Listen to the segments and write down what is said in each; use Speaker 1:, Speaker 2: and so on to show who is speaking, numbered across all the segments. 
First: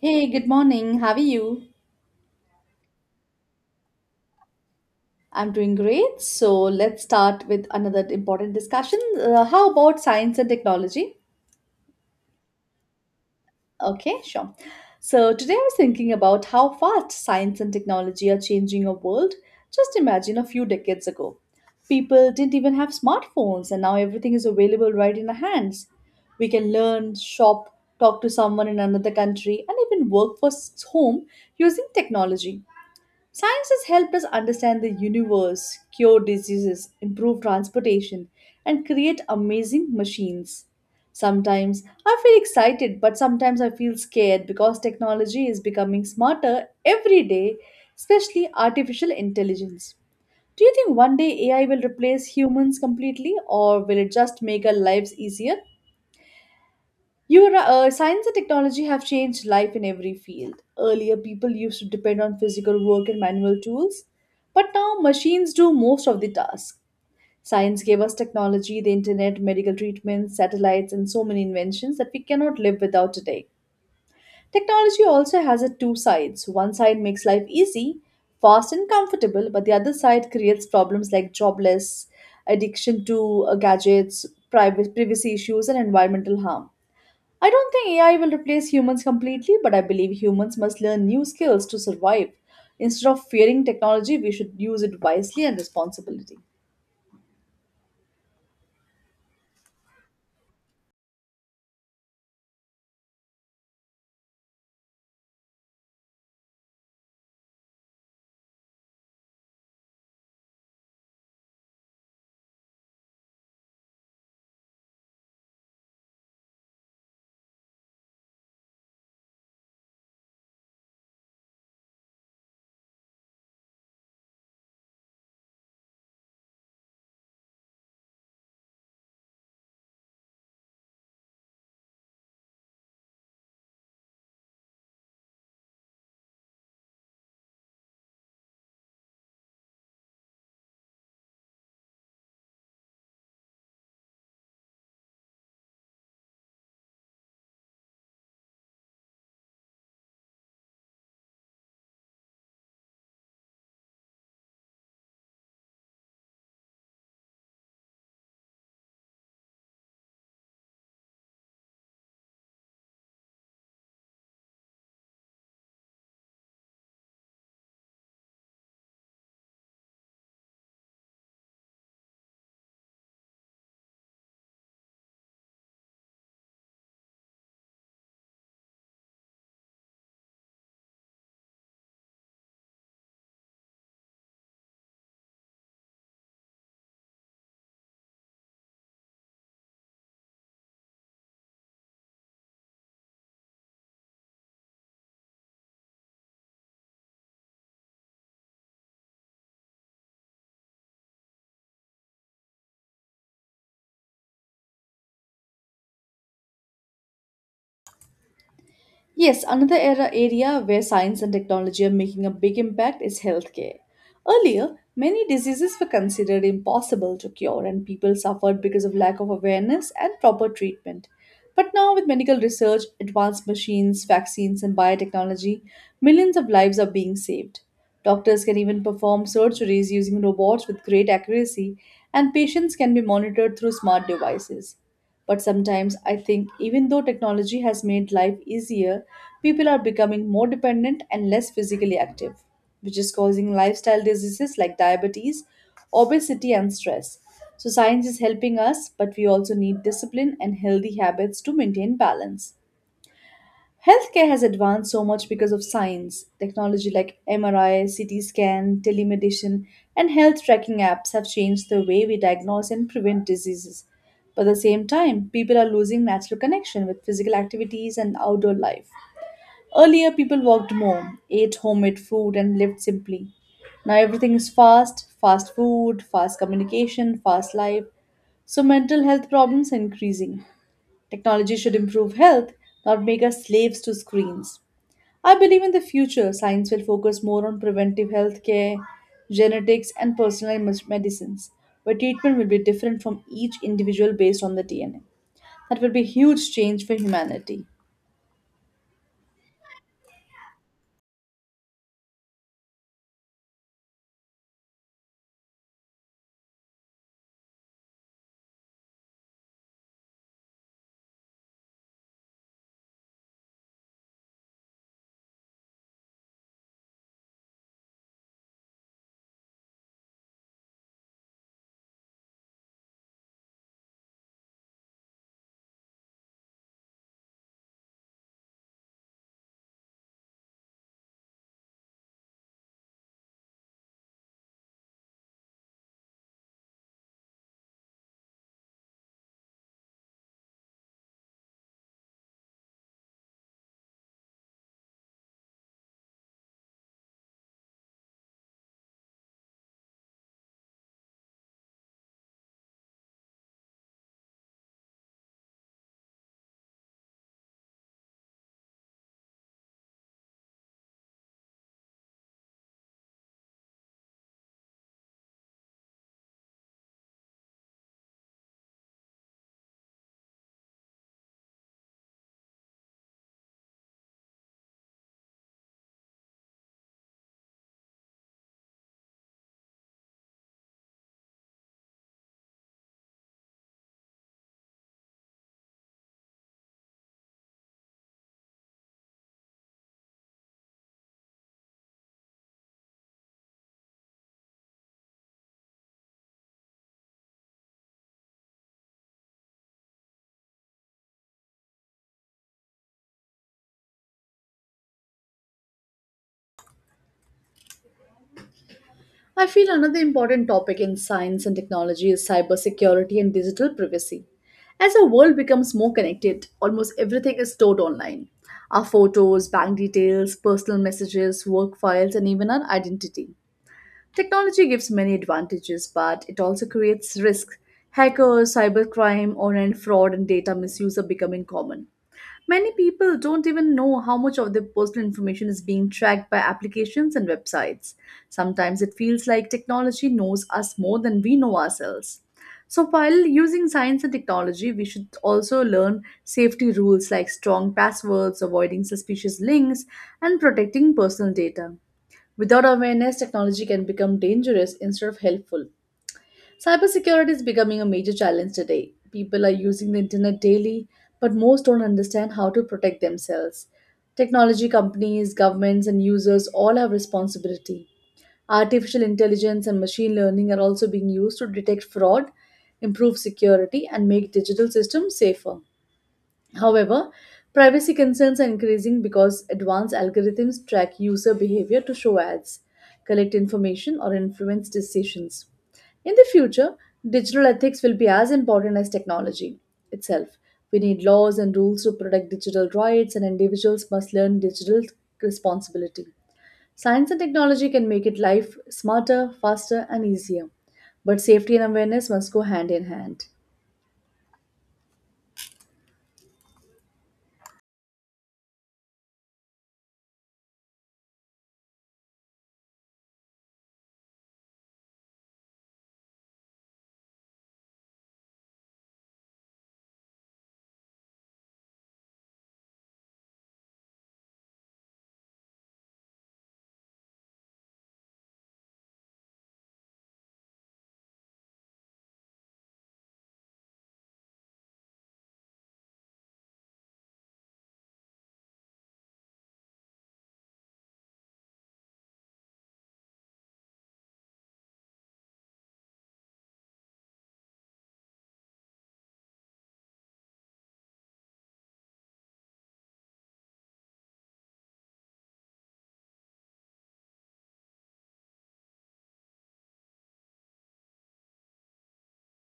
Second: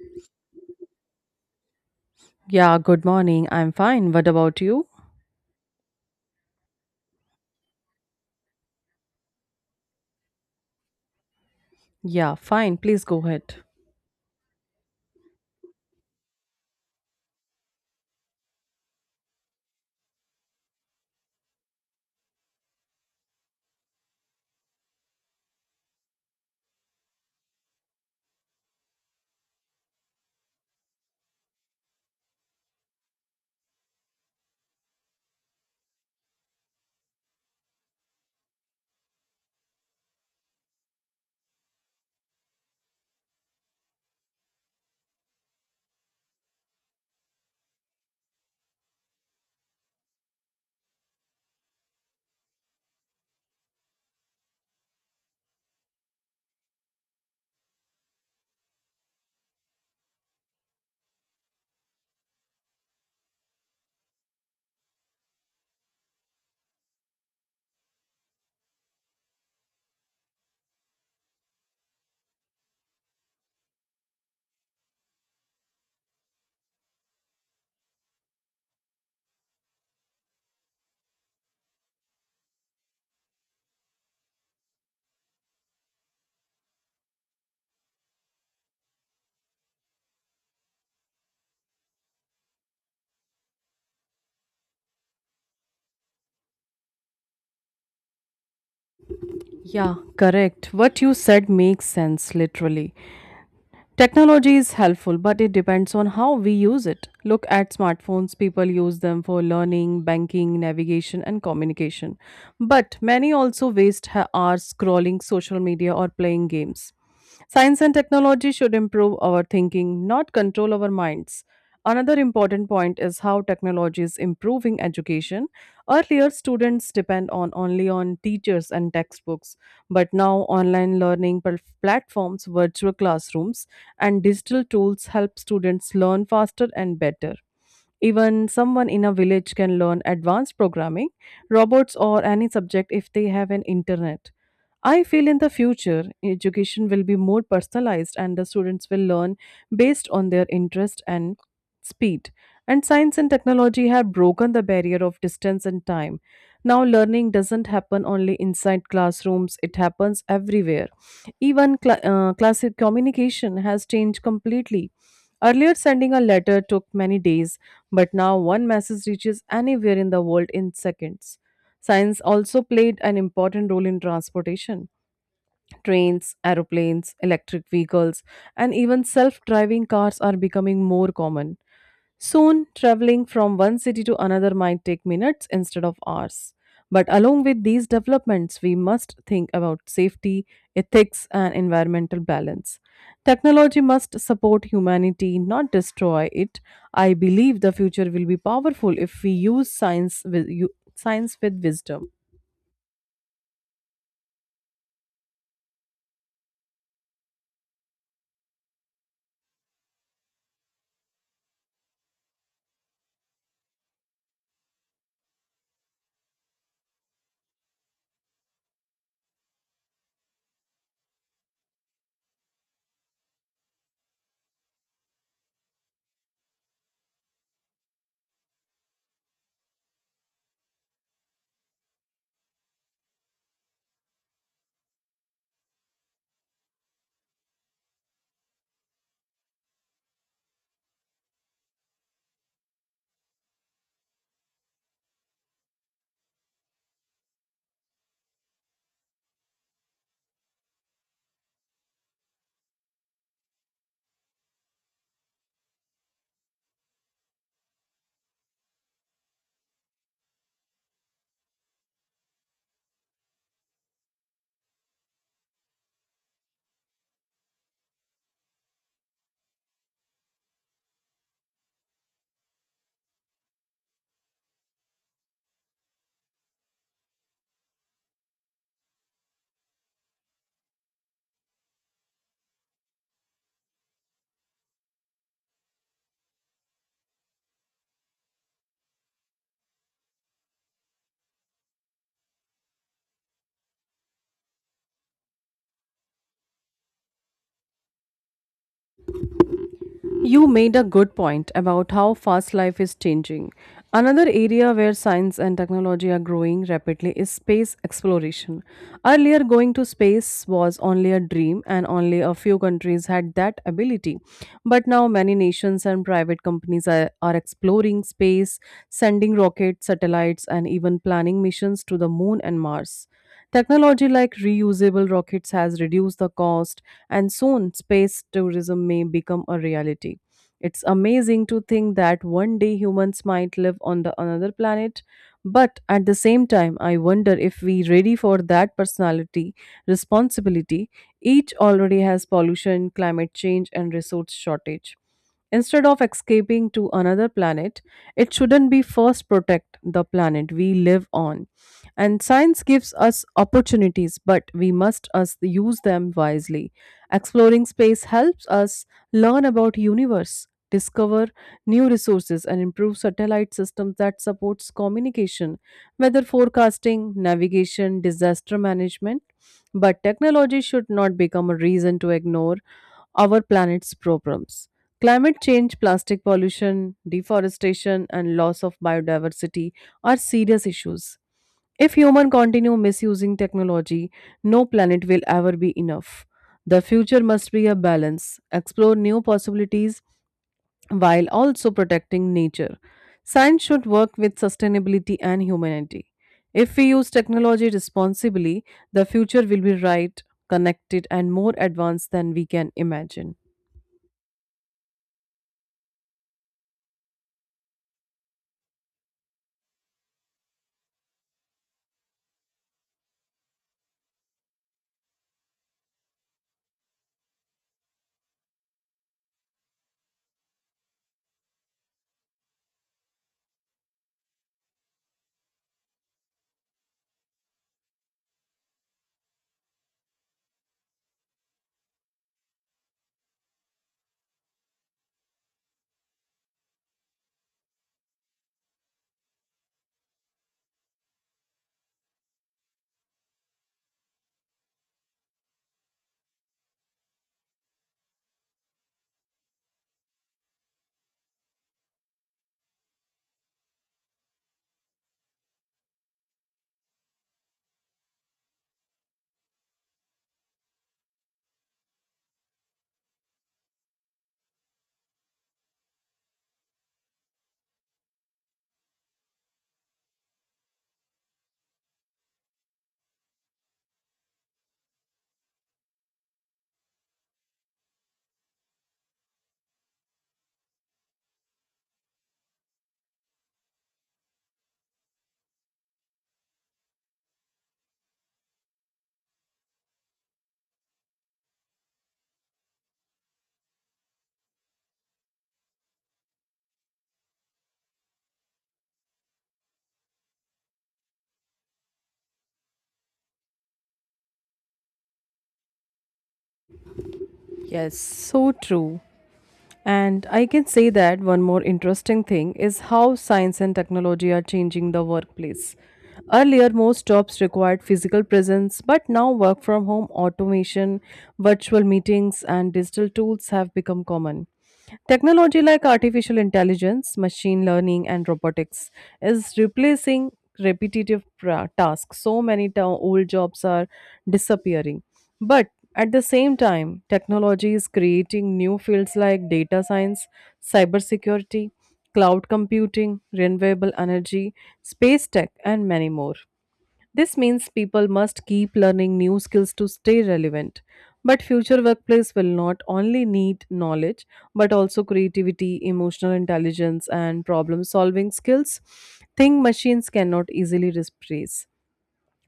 Speaker 1: Hey, good morning. How are you?
Speaker 2: Yeah, good morning. I'm fine. What about you?
Speaker 1: I'm doing great. So let's start with another important discussion. How about science and technology?
Speaker 2: Yeah, fine. Please go ahead.
Speaker 1: Okay, sure. So today I was thinking about how fast science and technology are changing our world. Just imagine a few decades ago. People didn't even have smartphones, and now everything is available right in our hands. We can learn, shop, talk to someone in another country, and even work for home using technology. Science has helped us understand the universe, cure diseases, improve transportation, and create amazing machines. Sometimes I feel excited, but sometimes I feel scared because technology is becoming smarter every day, especially artificial intelligence. Do you think one day AI will replace humans completely, or will it just make our lives easier? You are, right, science and technology have changed life in every field. Earlier, people used to depend on physical work and manual tools, but now machines do most of the tasks. Science gave us technology, the internet, medical treatments, satellites, and so many inventions that we cannot live without today. Technology also has a two sides. One side makes life easy, fast, and comfortable, but the other side creates problems like jobless, addiction to gadgets, privacy issues, and environmental harm. I don't think AI will replace humans completely, but I believe humans must learn new skills to survive. Instead of fearing technology, we should use it wisely and responsibly.
Speaker 2: Yeah, correct. What you said makes sense, literally. Technology is helpful, but it depends on how we use it. Look at smartphones, people use them for learning, banking, navigation, and communication. But many also waste hours scrolling social media or playing games. Science and technology should improve our thinking, not control our minds. Another important point is how technology is improving education. Earlier, students depend on only on teachers and textbooks, but now online learning platforms, virtual classrooms, and digital tools help students learn faster and better. Even someone in a village can learn advanced programming, robots, or any subject if they have an internet. I feel in the future, education will be more personalized and the students will learn based on their interest and speed. And science and technology have broken the barrier of distance and time. Now, learning doesn't happen only inside classrooms, it happens everywhere. Even classic communication has changed completely. Earlier, sending a letter took many days. But now one message reaches anywhere in the world in seconds. Science also played an important role in transportation. Trains, aeroplanes, electric vehicles, and even self driving cars are becoming more common. Soon, traveling from one city to another might take minutes instead of hours. But along with these developments, we must think about safety, ethics, and environmental balance. Technology must support humanity, not destroy it. I believe the future will be powerful if we use science with wisdom.
Speaker 1: Yes, another era area where science and technology are making a big impact is healthcare. Earlier, many diseases were considered impossible to cure and people suffered because of lack of awareness and proper treatment. But now with medical research, advanced machines, vaccines and biotechnology, millions of lives are being saved. Doctors can even perform surgeries using robots with great accuracy and patients can be monitored through smart devices. But sometimes I think even though technology has made life easier, people are becoming more dependent and less physically active, which is causing lifestyle diseases like diabetes, obesity, and stress. So, science is helping us, but we also need discipline and healthy habits to maintain balance. Healthcare has advanced so much because of science. Technology like MRI, CT scan, telemedicine, and health tracking apps have changed the way we diagnose and prevent diseases. But at the same time, people are losing natural connection with physical activities and outdoor life. Earlier, people worked more, ate homemade food, and lived simply. Now, everything is fast fast food, fast communication, fast life. So, mental health problems are increasing. Technology should improve health, not make us slaves to screens. I believe in the future, science will focus more on preventive health care, genetics, and personalized medicines, where treatment will be different from each individual based on the DNA. That will be a huge change for humanity.
Speaker 2: You made a good point about how fast life is changing. Another area where science and technology are growing rapidly is space exploration. Earlier, going to space was only a dream, and only a few countries had that ability. But now, many nations and private companies are exploring space, sending rockets, satellites, and even planning missions to the moon and Mars. Technology like reusable rockets has reduced the cost, and soon space tourism may become a reality. It's amazing to think that one day humans might live on the another planet, but at the same time, I wonder if we ready for that personality responsibility. Each already has pollution, climate change, and resource shortage. Instead of escaping to another planet, it shouldn't be first protect the planet we live on and science gives us opportunities, but we must us use them wisely. Exploring space helps us learn about universe, discover new resources and improve satellite systems that supports communication, weather forecasting, navigation, disaster management. But technology should not become a reason to ignore our planet's problems. Climate change, plastic pollution, deforestation, and loss of biodiversity are serious issues. If humans continue misusing technology, no planet will ever be enough. The future must be a balance, explore new possibilities while also protecting nature. Science should work with sustainability and humanity. If we use technology responsibly, the future will be right, connected, and more advanced than we can imagine.
Speaker 1: I feel another important topic in science and technology is cybersecurity and digital privacy. As our world becomes more connected, almost everything is stored online, our photos, bank details, personal messages, work files, and even our identity. Technology gives many advantages, but it also creates risks. Hackers, cybercrime, online fraud, and data misuse are becoming common. Many people don't even know how much of their personal information is being tracked by applications and websites. Sometimes it feels like technology knows us more than we know ourselves. So, while using science and technology, we should also learn safety rules like strong passwords, avoiding suspicious links, and protecting personal data. Without awareness, technology can become dangerous instead of helpful. Cybersecurity is becoming a major challenge today. People are using the internet daily, but most don't understand how to protect themselves. Technology companies, governments, and users all have responsibility. Artificial intelligence and machine learning are also being used to detect fraud, improve security, and make digital systems safer. However, privacy concerns are increasing because advanced algorithms track user behavior to show ads, collect information, or influence decisions. In the future, digital ethics will be as important as technology itself. We need laws and rules to protect digital rights, and individuals must learn digital responsibility. Science and technology can make it life smarter, faster, and easier, but safety and awareness must go hand in hand.
Speaker 2: Yes, so true. And I can say that one more interesting thing is how science and technology are changing the workplace. Earlier, most jobs required physical presence, but now work from home, automation, virtual meetings, and digital tools have become common. Technology like artificial intelligence, machine learning, and robotics is replacing repetitive tasks. So many old jobs are disappearing. But at the same time, technology is creating new fields like data science, cybersecurity, cloud computing, renewable energy, space tech, and many more. This means people must keep learning new skills to stay relevant. But future workplace will not only need knowledge but also creativity, emotional intelligence and problem solving skills. Thing machines cannot easily replace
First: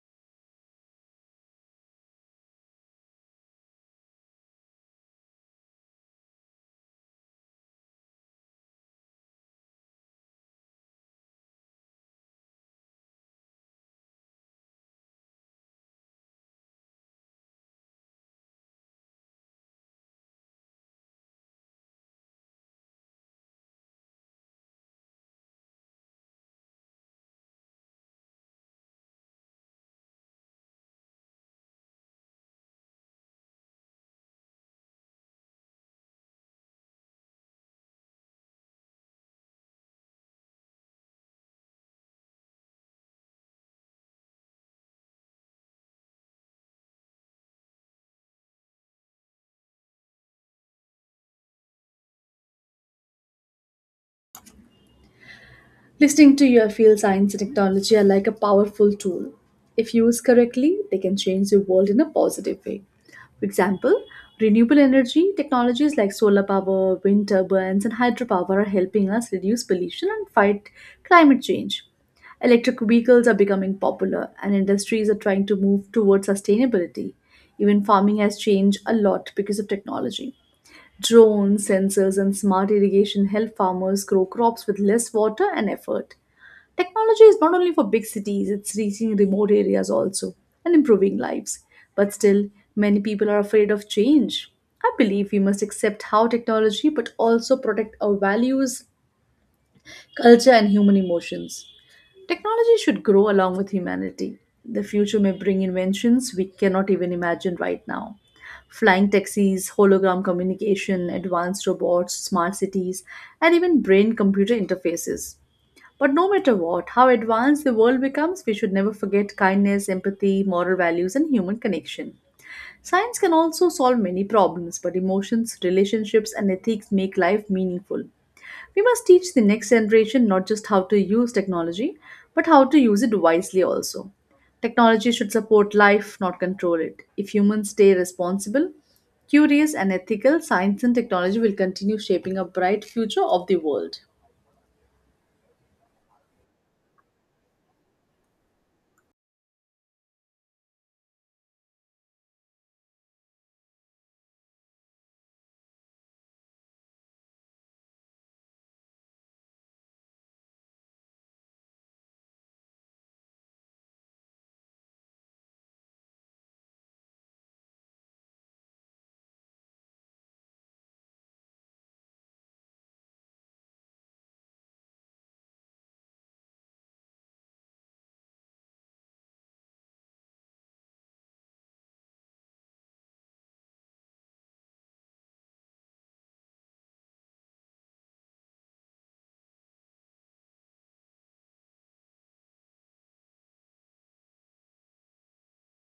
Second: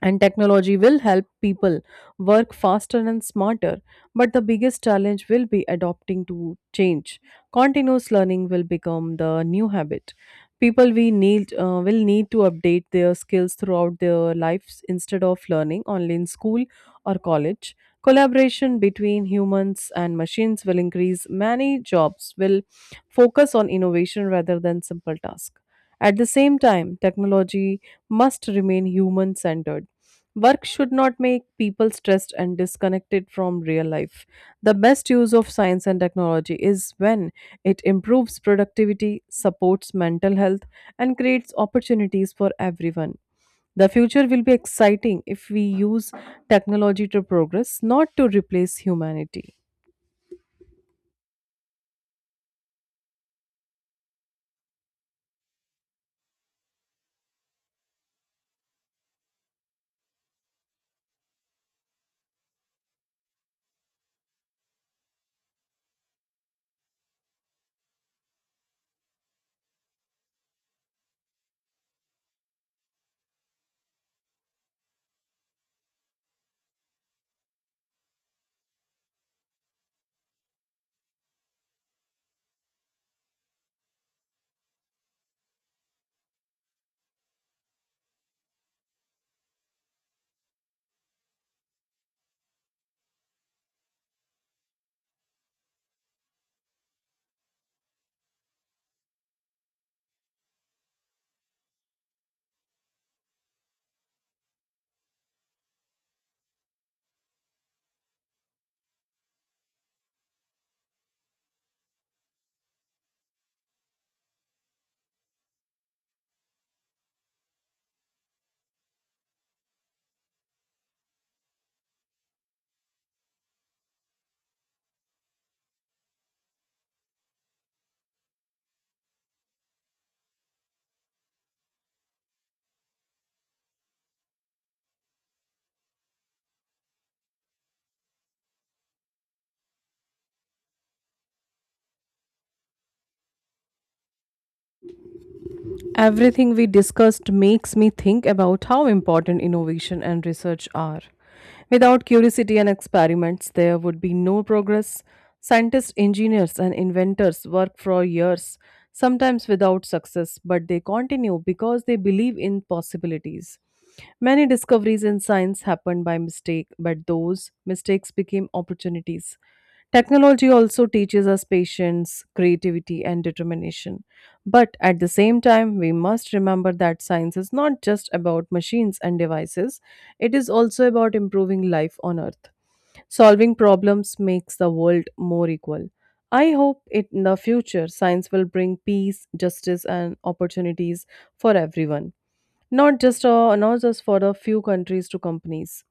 Speaker 2: and technology will help people work faster and smarter, but the biggest challenge will be adopting to change. Continuous learning will become the new habit. People we need uh, will need to update their skills throughout their lives instead of learning only in school or college. Collaboration between humans and machines will increase. Many jobs will focus on innovation rather than simple tasks. At the same time, technology must remain human centered. Work should not make people stressed and disconnected from real life. The best use of science and technology is when it improves productivity, supports mental health, and creates opportunities for everyone. The future will be exciting if we use technology to progress, not to replace humanity.
Speaker 1: Listening to your field, science and technology are like a powerful tool. If used correctly, they can change the world in a positive way. For example, renewable energy technologies like solar power, wind turbines, and hydropower are helping us reduce pollution and fight climate change. Electric vehicles are becoming popular, and industries are trying to move towards sustainability. Even farming has changed a lot because of technology. Drones, sensors, and smart irrigation help farmers grow crops with less water and effort. Technology is not only for big cities, it's reaching remote areas also and improving lives. But still, many people are afraid of change. I believe we must accept how technology but also protect our values, culture, and human emotions. Technology should grow along with humanity. The future may bring inventions we cannot even imagine right now. Flying taxis, hologram communication, advanced robots, smart cities, and even brain computer interfaces. But no matter what, how advanced the world becomes, we should never forget kindness, empathy, moral values, and human connection. Science can also solve many problems, but emotions, relationships, and ethics make life meaningful. We must teach the next generation not just how to use technology, but how to use it wisely also. Technology should support life, not control it. If humans stay responsible, curious, and ethical, science and technology will continue shaping a bright future of the world.
Speaker 2: Everything we discussed makes me think about how important innovation and research are. Without curiosity and experiments, there would be no progress. Scientists, engineers, and inventors work for years, sometimes without success, but they continue because they believe in possibilities. Many discoveries in science happened by mistake, but those mistakes became opportunities. Technology also teaches us patience, creativity, and determination. But at the same time, we must remember that science is not just about machines and devices, it is also about improving life on Earth. Solving problems makes the world more equal. I hope it, in the future science will bring peace, justice, and opportunities for everyone, not just for a few countries to companies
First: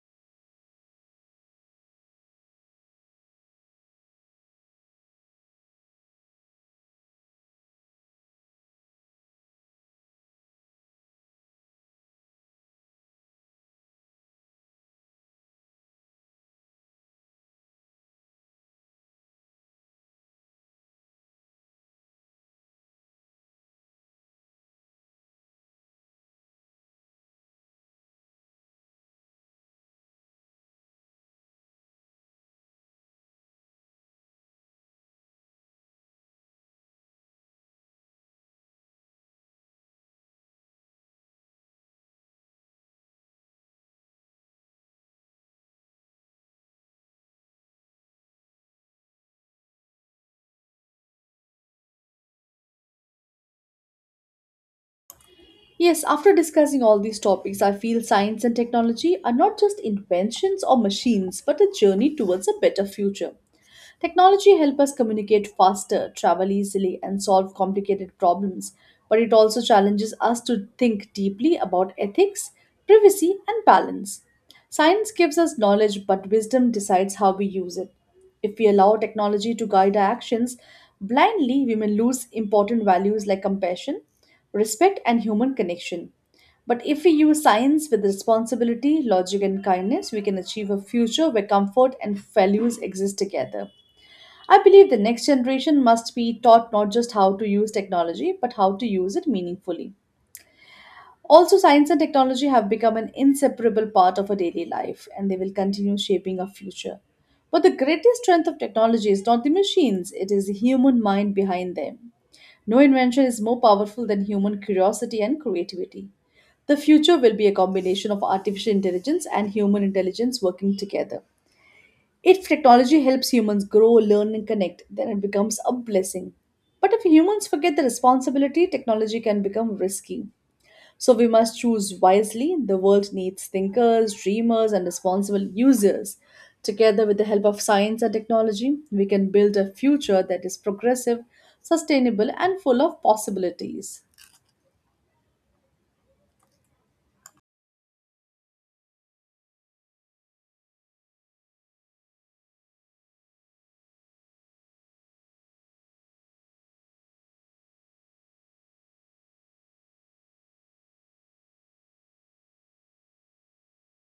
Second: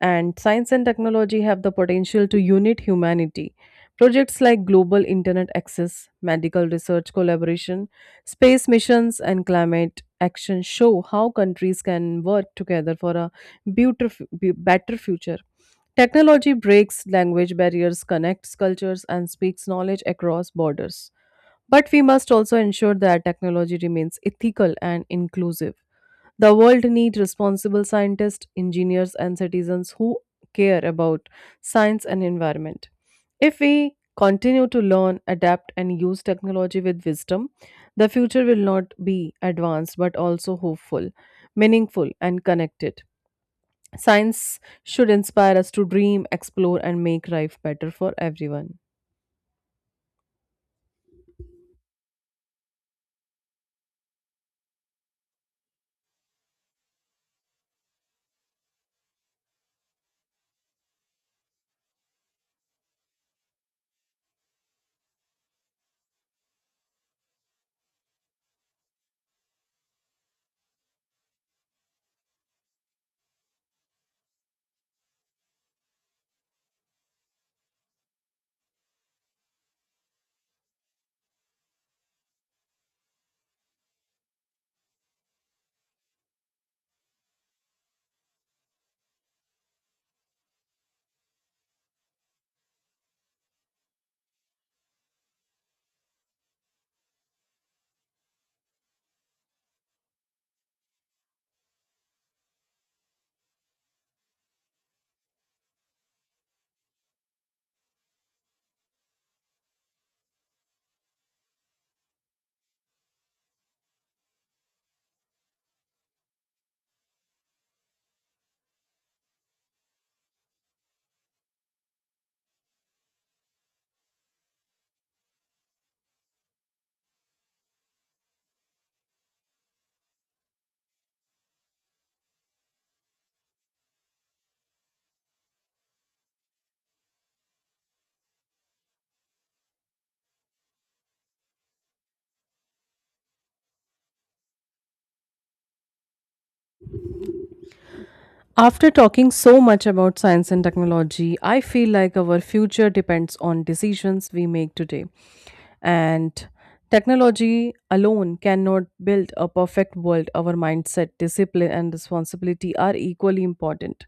Speaker 2: and science and technology have the potential to unite humanity. Projects like global internet access, medical research collaboration, space missions, and climate action show how countries can work together for a better future. Technology breaks language barriers, connects cultures, and speaks knowledge across borders. But we must also ensure that technology remains ethical and inclusive. The world needs responsible scientists, engineers, and citizens who care about science and environment. If we continue to learn, adapt, and use technology with wisdom, the future will not be advanced but also hopeful, meaningful, and connected. Science should inspire us to dream, explore, and make life better for everyone.
Speaker 1: Yes, after discussing all these topics, I feel science and technology are not just inventions or machines, but a journey towards a better future. Technology helps us communicate faster, travel easily, and solve complicated problems, but it also challenges us to think deeply about ethics, privacy, and balance. Science gives us knowledge, but wisdom decides how we use it. If we allow technology to guide our actions blindly, we may lose important values like compassion, respect, and human connection. But if we use science with responsibility, logic, and kindness, we can achieve a future where comfort and values exist together. I believe the next generation must be taught not just how to use technology, but how to use it meaningfully. Also, science and technology have become an inseparable part of our daily life and they will continue shaping our future. But the greatest strength of technology is not the machines, it is the human mind behind them. No invention is more powerful than human curiosity and creativity. The future will be a combination of artificial intelligence and human intelligence working together. If technology helps humans grow, learn, and connect, then it becomes a blessing. But if humans forget the responsibility, technology can become risky. So we must choose wisely. The world needs thinkers, dreamers, and responsible users. Together with the help of science and technology, we can build a future that is progressive, sustainable, and full of possibilities.
Speaker 2: After talking so much about science and technology, I feel like our future depends on decisions we make today. And technology alone cannot build a perfect world. Our mindset, discipline, and responsibility are equally important.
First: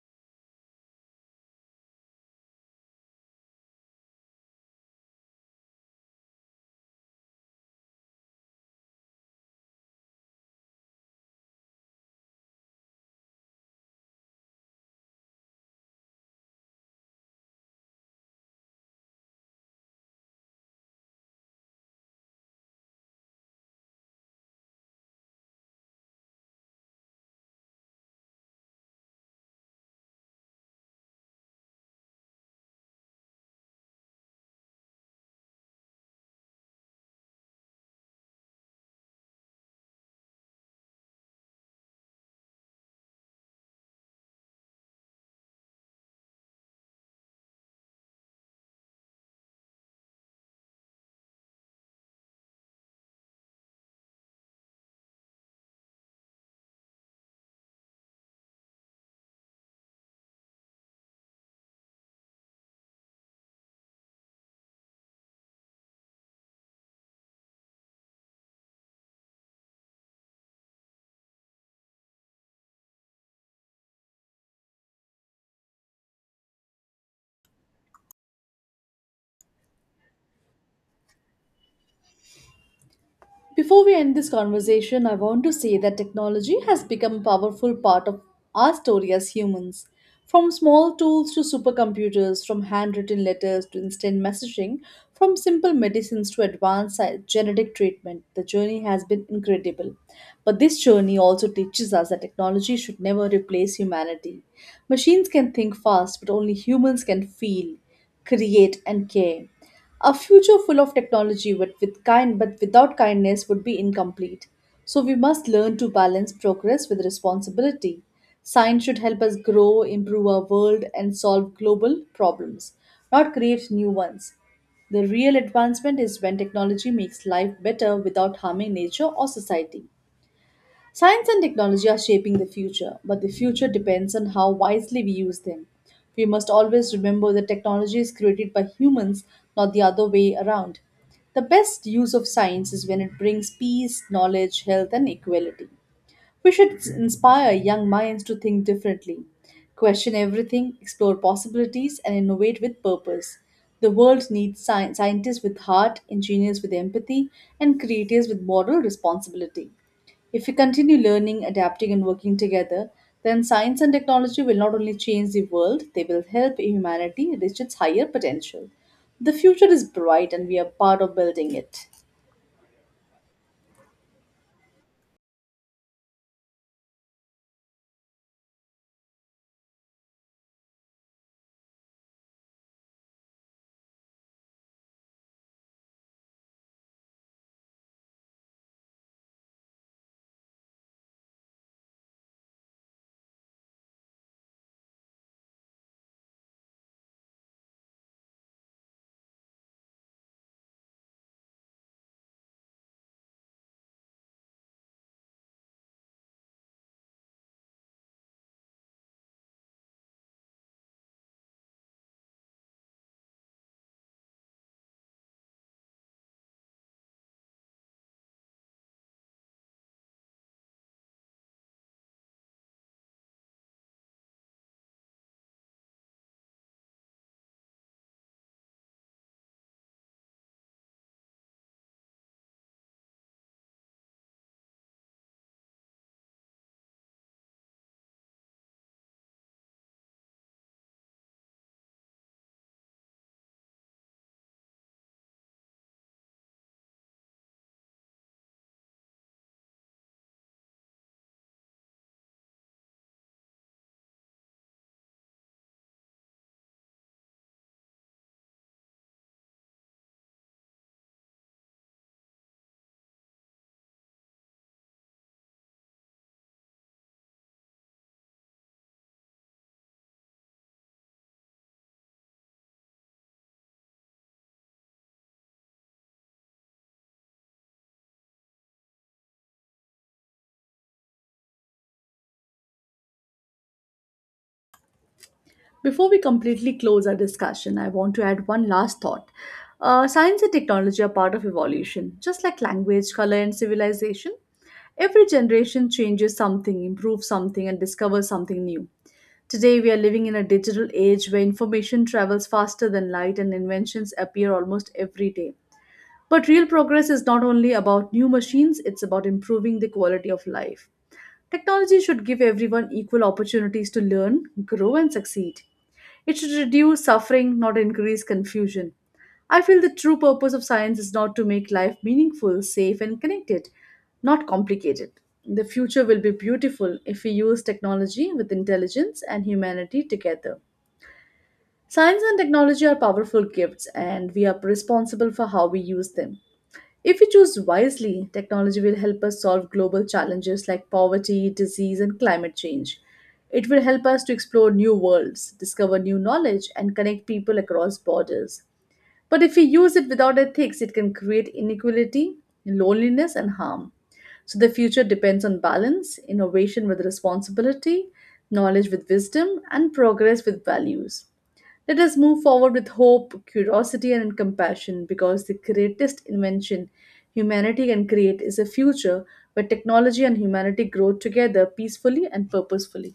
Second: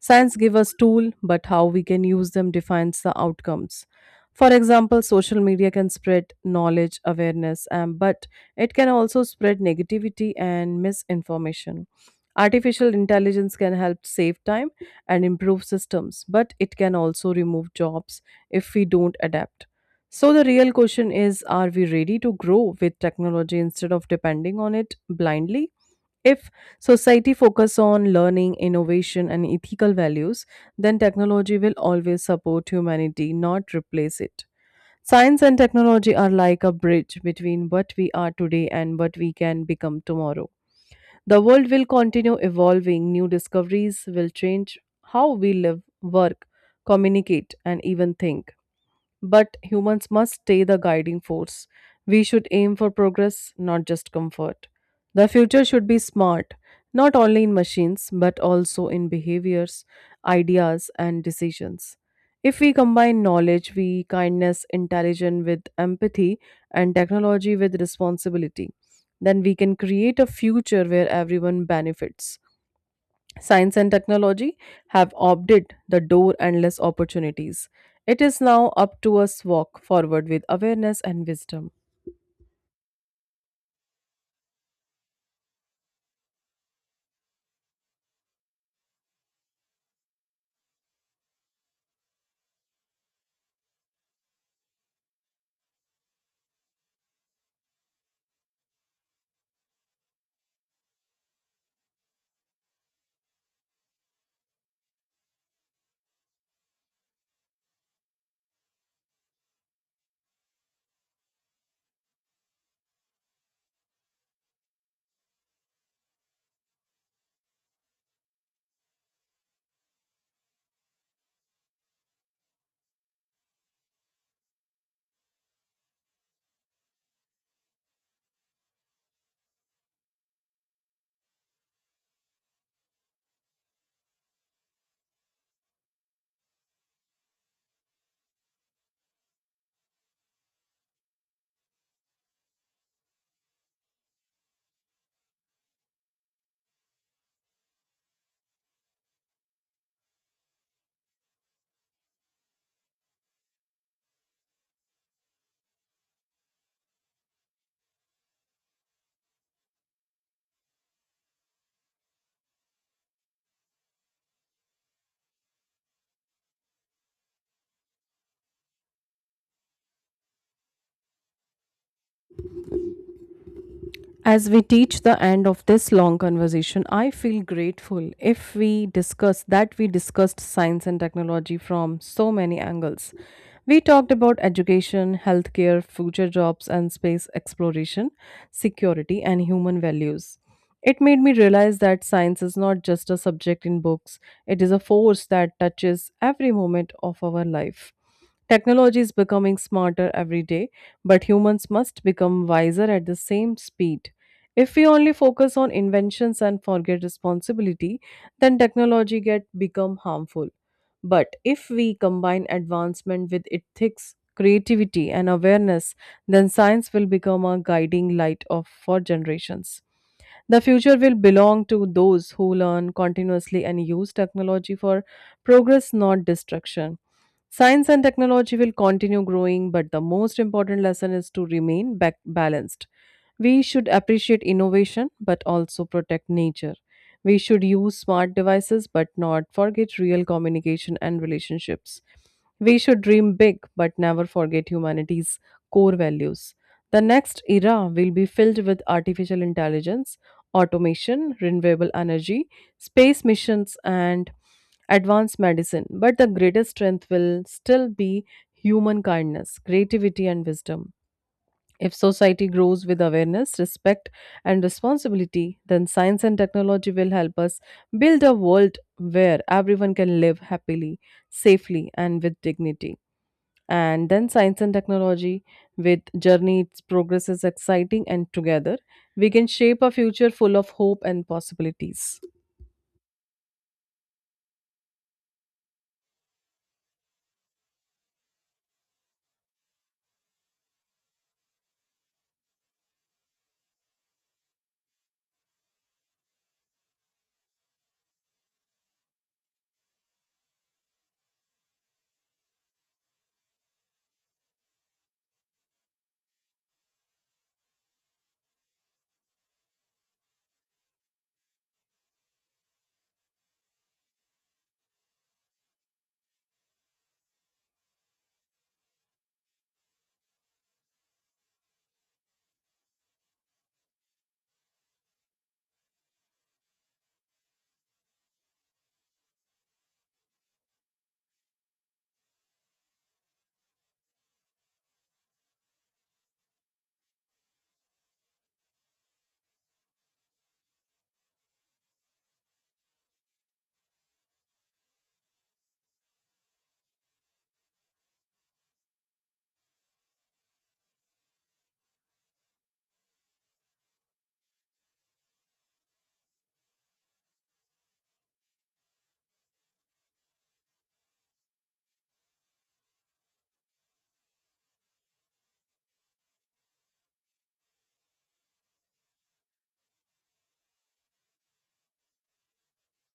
Speaker 2: Science gives us tools, but how we can use them defines the outcomes. For example, social media can spread knowledge, awareness, and but it can also spread negativity and misinformation. Artificial intelligence can help save time and improve systems, but it can also remove jobs if we don't adapt. So, the real question is, are we ready to grow with technology instead of depending on it blindly? If society focus on learning, innovation, and ethical values, then technology will always support humanity, not replace it. Science and technology are like a bridge between what we are today and what we can become tomorrow. The world will continue evolving. New discoveries will change how we live, work, communicate, and even think. But humans must stay the guiding force. We should aim for progress, not just comfort. The future should be smart, not only in machines, but also in behaviors, ideas, and decisions. If we combine knowledge, we kindness, intelligence with empathy, and technology with responsibility, then we can create a future where everyone benefits. Science and technology have opted the door endless opportunities. It is now up to us walk forward with awareness and wisdom.
Speaker 1: Before we end this conversation, I want to say that technology has become a powerful part of our story as humans. From small tools to supercomputers, from handwritten letters to instant messaging, from simple medicines to advanced genetic treatment, the journey has been incredible. But this journey also teaches us that technology should never replace humanity. Machines can think fast, but only humans can feel, create, and care. A future full of technology but with kind but without kindness would be incomplete. So we must learn to balance progress with responsibility. Science should help us grow, improve our world and solve global problems, not create new ones. The real advancement is when technology makes life better without harming nature or society. Science and technology are shaping the future, but the future depends on how wisely we use them. We must always remember that technology is created by humans, not the other way around. The best use of science is when it brings peace, knowledge, health, and equality. We should inspire young minds to think differently, question everything, explore possibilities, and innovate with purpose. The world needs scientists with heart, engineers with empathy, and creators with moral responsibility. If we continue learning, adapting, and working together, then science and technology will not only change the world, they will help humanity reach its higher potential. The future is bright, and we are part of building it.
Speaker 2: As we teach the end of this long conversation, I feel grateful if we discuss that we discussed science and technology from so many angles. We talked about education, healthcare, future jobs and space exploration, security, and human values. It made me realize that science is not just a subject in books, it is a force that touches every moment of our life. Technology is becoming smarter every day, but humans must become wiser at the same speed. If we only focus on inventions and forget responsibility, then technology get become harmful. But if we combine advancement with ethics, creativity and awareness, then science will become a guiding light of for generations. The future will belong to those who learn continuously and use technology for progress, not destruction. Science and technology will continue growing, but the most important lesson is to remain back balanced. We should appreciate innovation but also protect nature. We should use smart devices but not forget real communication and relationships. We should dream big but never forget humanity's core values. The next era will be filled with artificial intelligence, automation, renewable energy, space missions, and advanced medicine. But the greatest strength will still be human kindness, creativity, and wisdom. If society grows with awareness, respect, and responsibility, then science and technology will help us build a world where everyone can live happily, safely, and with dignity, and then science and technology with journey its progress is exciting, and together we can shape a future full of hope and possibilities.
Speaker 1: Before we completely close our discussion, I want to add one last thought. Science and technology are part of evolution, just like language, color, and civilization. Every generation changes something, improves something, and discovers something new. Today, we are living in a digital age where information travels faster than light and inventions appear almost every day. But real progress is not only about new machines, it's about improving the quality of life. Technology should give everyone equal opportunities to learn, grow, and succeed. It should reduce suffering, not increase confusion. I feel the true purpose of science is not to make life meaningful, safe, and connected, not complicated. The future will be beautiful if we use technology with intelligence and humanity together. Science and technology are powerful gifts, and we are responsible for how we use them. If we choose wisely, technology will help us solve global challenges like poverty, disease, and climate change. It will help us to explore new worlds, discover new knowledge, and connect people across borders. But if we use it without ethics, it can create inequality, loneliness, and harm. So the future depends on balance, innovation with responsibility, knowledge with wisdom, and progress with values. Let us move forward with hope, curiosity, and compassion because the greatest invention humanity can create is a future where technology and humanity grow together peacefully and purposefully.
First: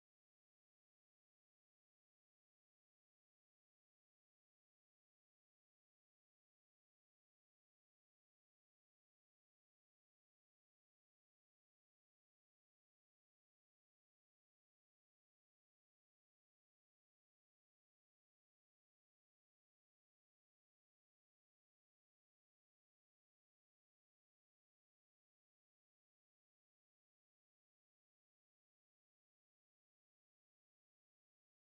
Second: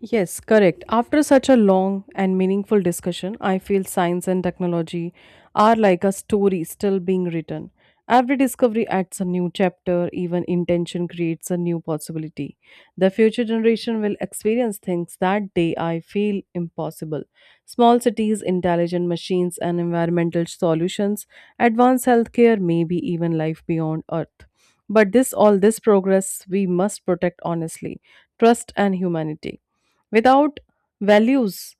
Speaker 2: Yes, correct. After such a long and meaningful discussion, I feel science and technology are like a story still being written. Every discovery adds a new chapter, even intention creates a new possibility. The future generation will experience things that they I feel impossible. Small cities, intelligent machines, and environmental solutions, advanced healthcare, maybe even life beyond Earth. But this all this progress we must protect honestly, trust and humanity. Without values,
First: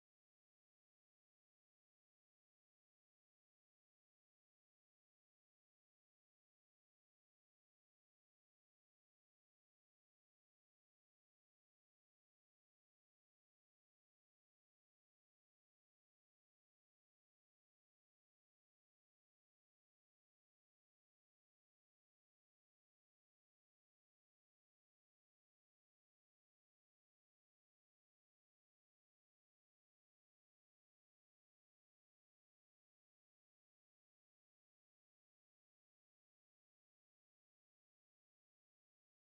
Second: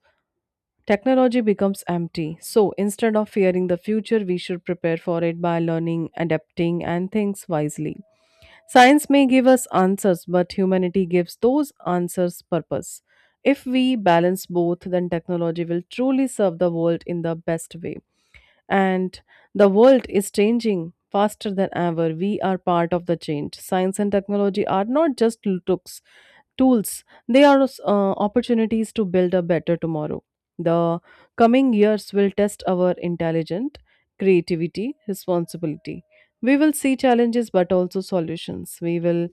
Speaker 2: technology becomes empty. So instead of fearing the future, we should prepare for it by learning, adapting, and things wisely. Science may give us answers, but humanity gives those answers purpose. If we balance both, then technology will truly serve the world in the best way. And the world is changing faster than ever. We are part of the change. Science and technology are not just looks, Tools, they are opportunities to build a better tomorrow. The coming years will test our intelligence, creativity, responsibility. We will see challenges but also solutions. We will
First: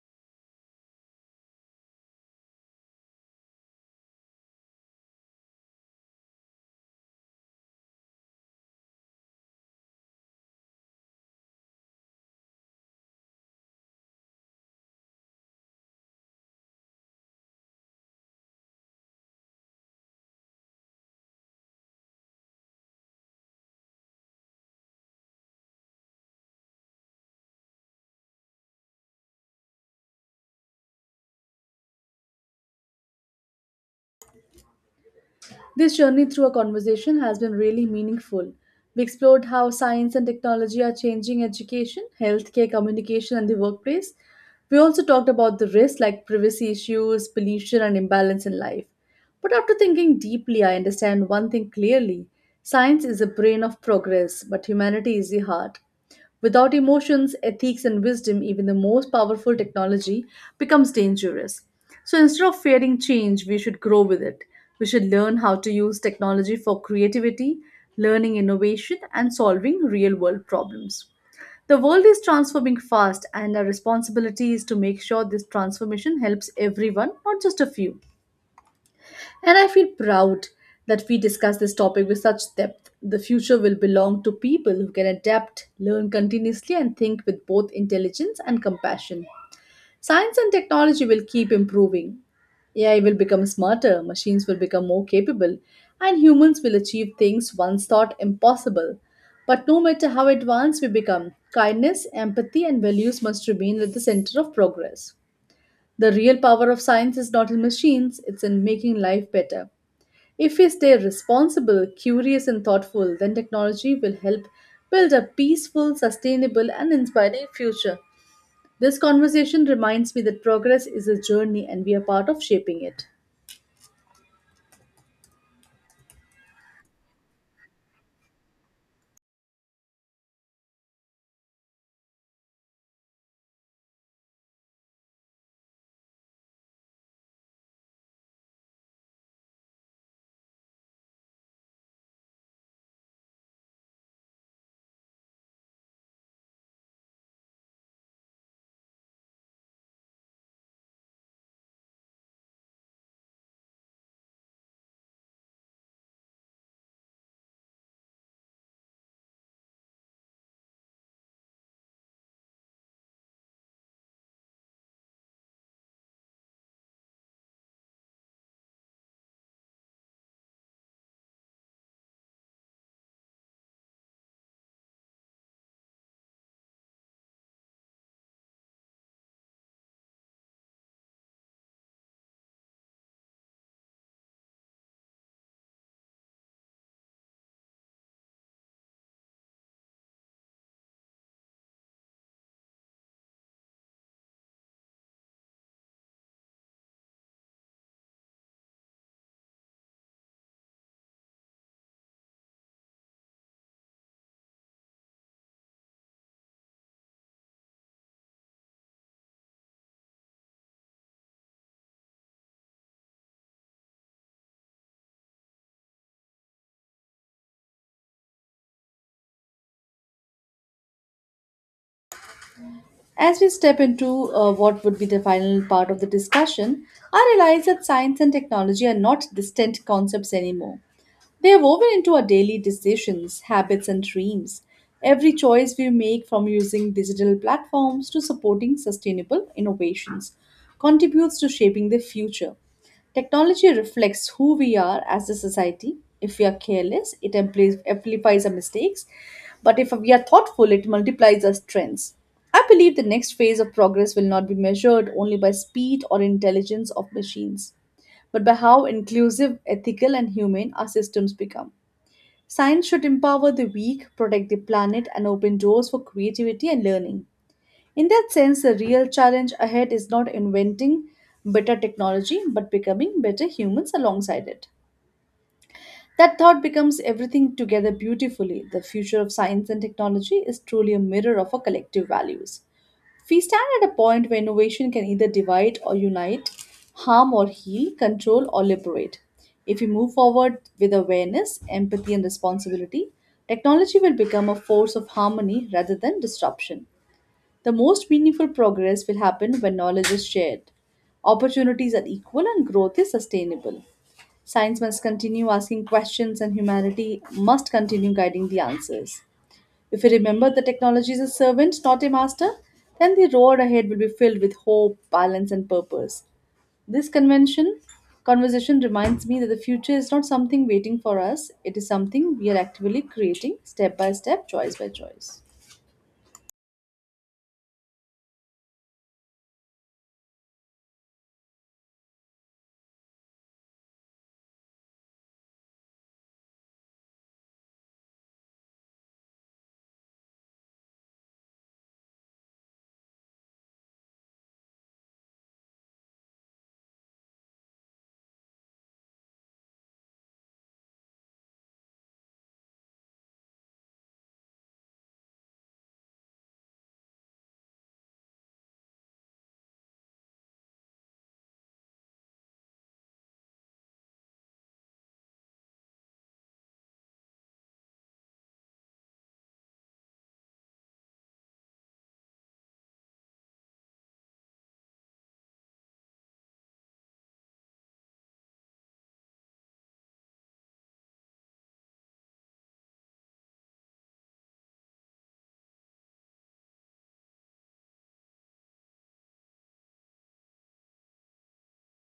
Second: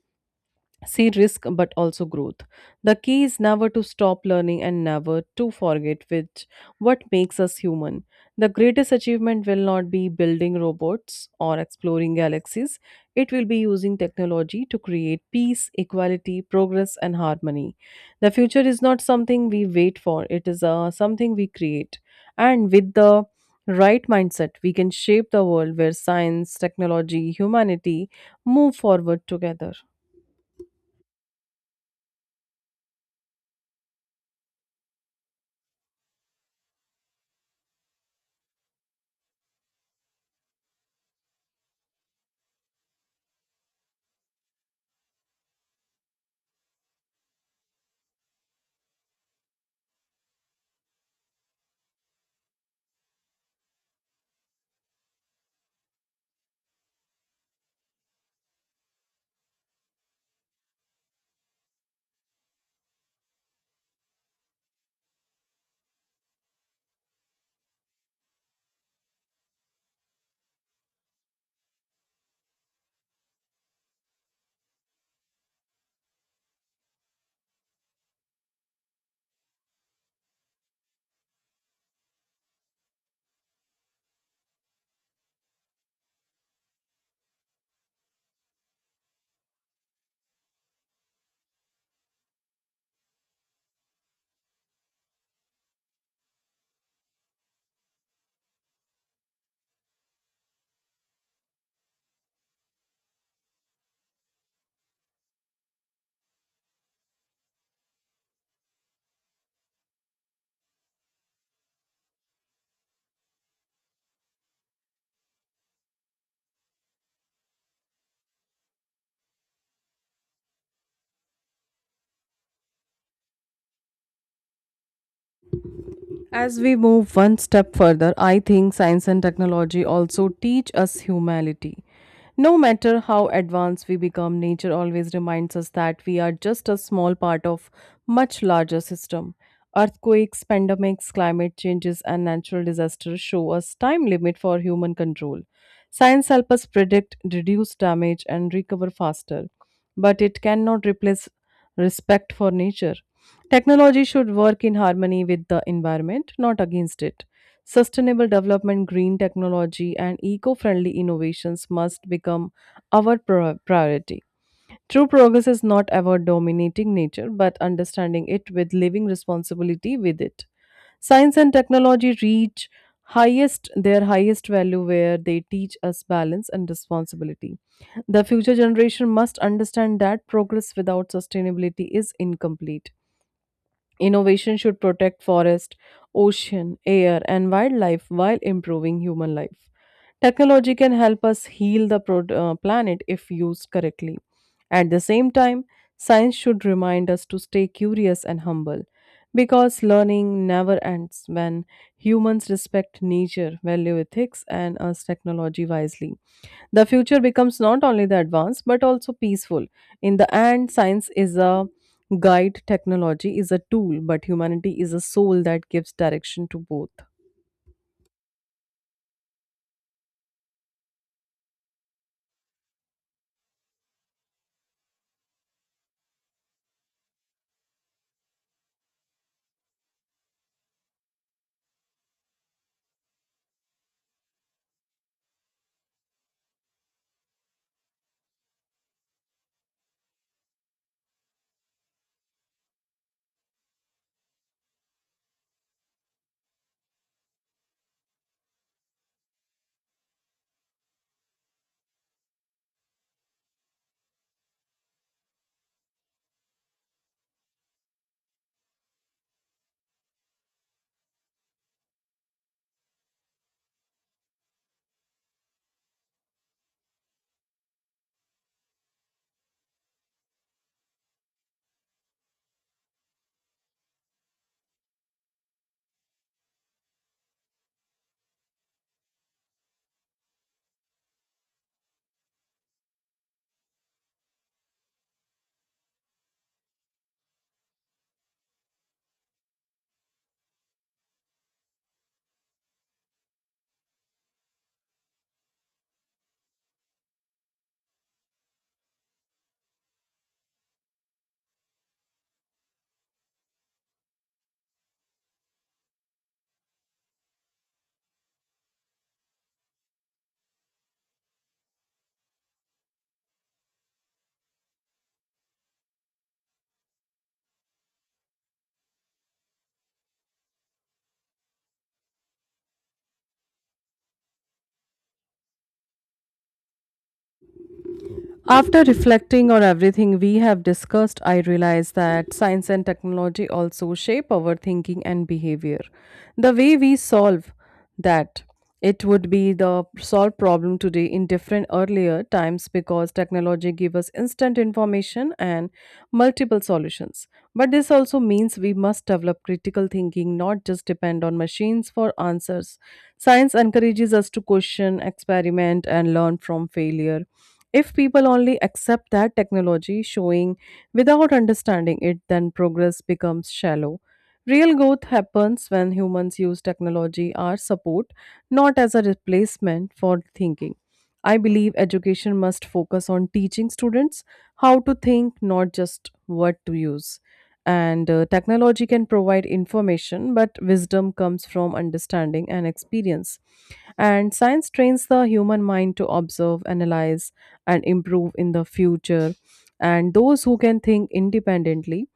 Speaker 2: see risk but also growth. The key is never to stop learning and never to forget which what makes us human. The greatest achievement will not be building robots or exploring galaxies. It will be using technology to create peace, equality, progress, and harmony. The future is not something we wait for. It is something we create, and with the right mindset we can shape the world where science, technology, humanity move forward together.
Speaker 1: This journey through a conversation has been really meaningful. We explored how science and technology are changing education, healthcare, communication, and the workplace. We also talked about the risks like privacy issues, pollution, and imbalance in life. But after thinking deeply, I understand one thing clearly science is the brain of progress, but humanity is the heart. Without emotions, ethics, and wisdom, even the most powerful technology becomes dangerous. So instead of fearing change, we should grow with it. We should learn how to use technology for creativity, learning innovation, and solving real world problems. The world is transforming fast, and our responsibility is to make sure this transformation helps everyone, not just a few. And I feel proud that we discuss this topic with such depth. The future will belong to people who can adapt, learn continuously, and think with both intelligence and compassion. Science and technology will keep improving. AI will become smarter, machines will become more capable, and humans will achieve things once thought impossible. But no matter how advanced we become, kindness, empathy, and values must remain at the center of progress. The real power of science is not in machines, it's in making life better. If we stay responsible, curious, and thoughtful, then technology will help build a peaceful, sustainable, and inspiring future. This conversation reminds me that progress is a journey and we are part of shaping it.
Speaker 2: As we move one step further, I think science and technology also teach us humility. No matter how advanced we become, nature always reminds us that we are just a small part of much larger system. Earthquakes, pandemics, climate changes and natural disasters show us time limit for human control. Science helps us predict, reduce damage and recover faster, but it cannot replace respect for nature. Technology should work in harmony with the environment, not against it. Sustainable development, green technology, and eco friendly innovations must become our priority. True progress is not about dominating nature, but understanding it with living responsibility with it. Science and technology reach highest their highest value where they teach us balance and responsibility. The future generation must understand that progress without sustainability is incomplete. Innovation should protect forest, ocean, air, and wildlife while improving human life. Technology can help us heal the planet if used correctly. At the same time, science should remind us to stay curious and humble because learning never ends when humans respect nature, value ethics, and use technology wisely. The future becomes not only the advanced but also peaceful. In the end, science is a guide. Technology is a tool, but humanity is a soul that gives direction to both.
Speaker 1: As we step into what would be the final part of the discussion, I realize that science and technology are not distant concepts anymore. They are woven into our daily decisions, habits, and dreams. Every choice we make, from using digital platforms to supporting sustainable innovations, contributes to shaping the future. Technology reflects who we are as a society. If we are careless, it amplifies our mistakes. But if we are thoughtful, it multiplies our strengths. I believe the next phase of progress will not be measured only by speed or intelligence of machines but by how inclusive, ethical, and humane our systems become. Science should empower the weak, protect the planet, and open doors for creativity and learning. In that sense, the real challenge ahead is not inventing better technology, but becoming better humans alongside it. That thought becomes everything together beautifully. The future of science and technology is truly a mirror of our collective values. We stand at a point where innovation can either divide or unite, harm or heal, control or liberate. If we move forward with awareness, empathy, and responsibility, technology will become a force of harmony rather than disruption. The most meaningful progress will happen when knowledge is shared, opportunities are equal, and growth is sustainable. Science must continue asking questions, and humanity must continue guiding the answers. If we remember that technology is a servant, not a master, then the road ahead will be filled with hope, balance, and purpose. This convention conversation reminds me that the future is not something waiting for us, it is something we are actively creating step by step, choice by choice.
Speaker 2: After reflecting on everything we have discussed, I realize that science and technology also shape our thinking and behavior. The way we solve that it would be the solved problem today in different earlier times because technology gives us instant information and multiple solutions. But this also means we must develop critical thinking, not just depend on machines for answers. Science encourages us to question, experiment, and learn from failure. If people only accept that technology showing without understanding it, then progress becomes shallow. Real growth happens when humans use technology as support, not as a replacement for thinking. I believe education must focus on teaching students how to think, not just what to use. And technology can provide information, but wisdom comes from understanding and experience. And science trains the human mind to observe, analyze, and improve in the future. And those who can think independently,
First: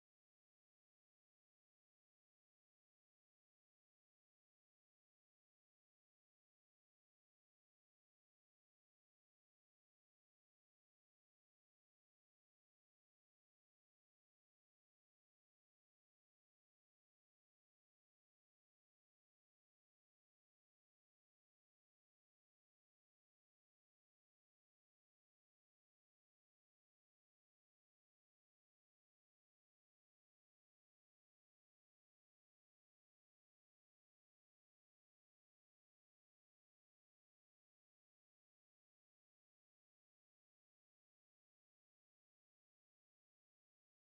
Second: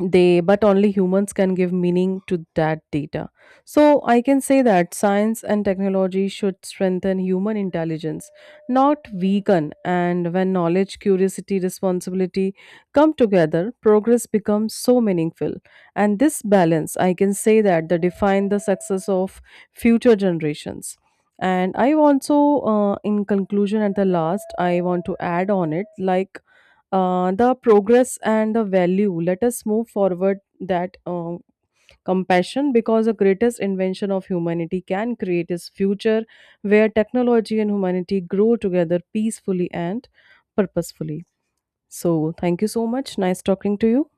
Speaker 2: they but only humans can give meaning to that data. So I can say that science and technology should strengthen human intelligence, not weaken. And when knowledge, curiosity, responsibility come together, progress becomes so meaningful. And this balance, I can say that, the define the success of future generations. And I also, in conclusion at the last, I want to add on it like, the progress and the value. Let us move forward that compassion, because the greatest invention of humanity can create is future where technology and humanity grow together peacefully and purposefully. So, thank you so much. Nice talking to you.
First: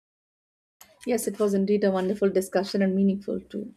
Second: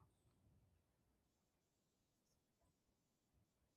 Speaker 1: Yes, it was indeed a wonderful discussion and meaningful too.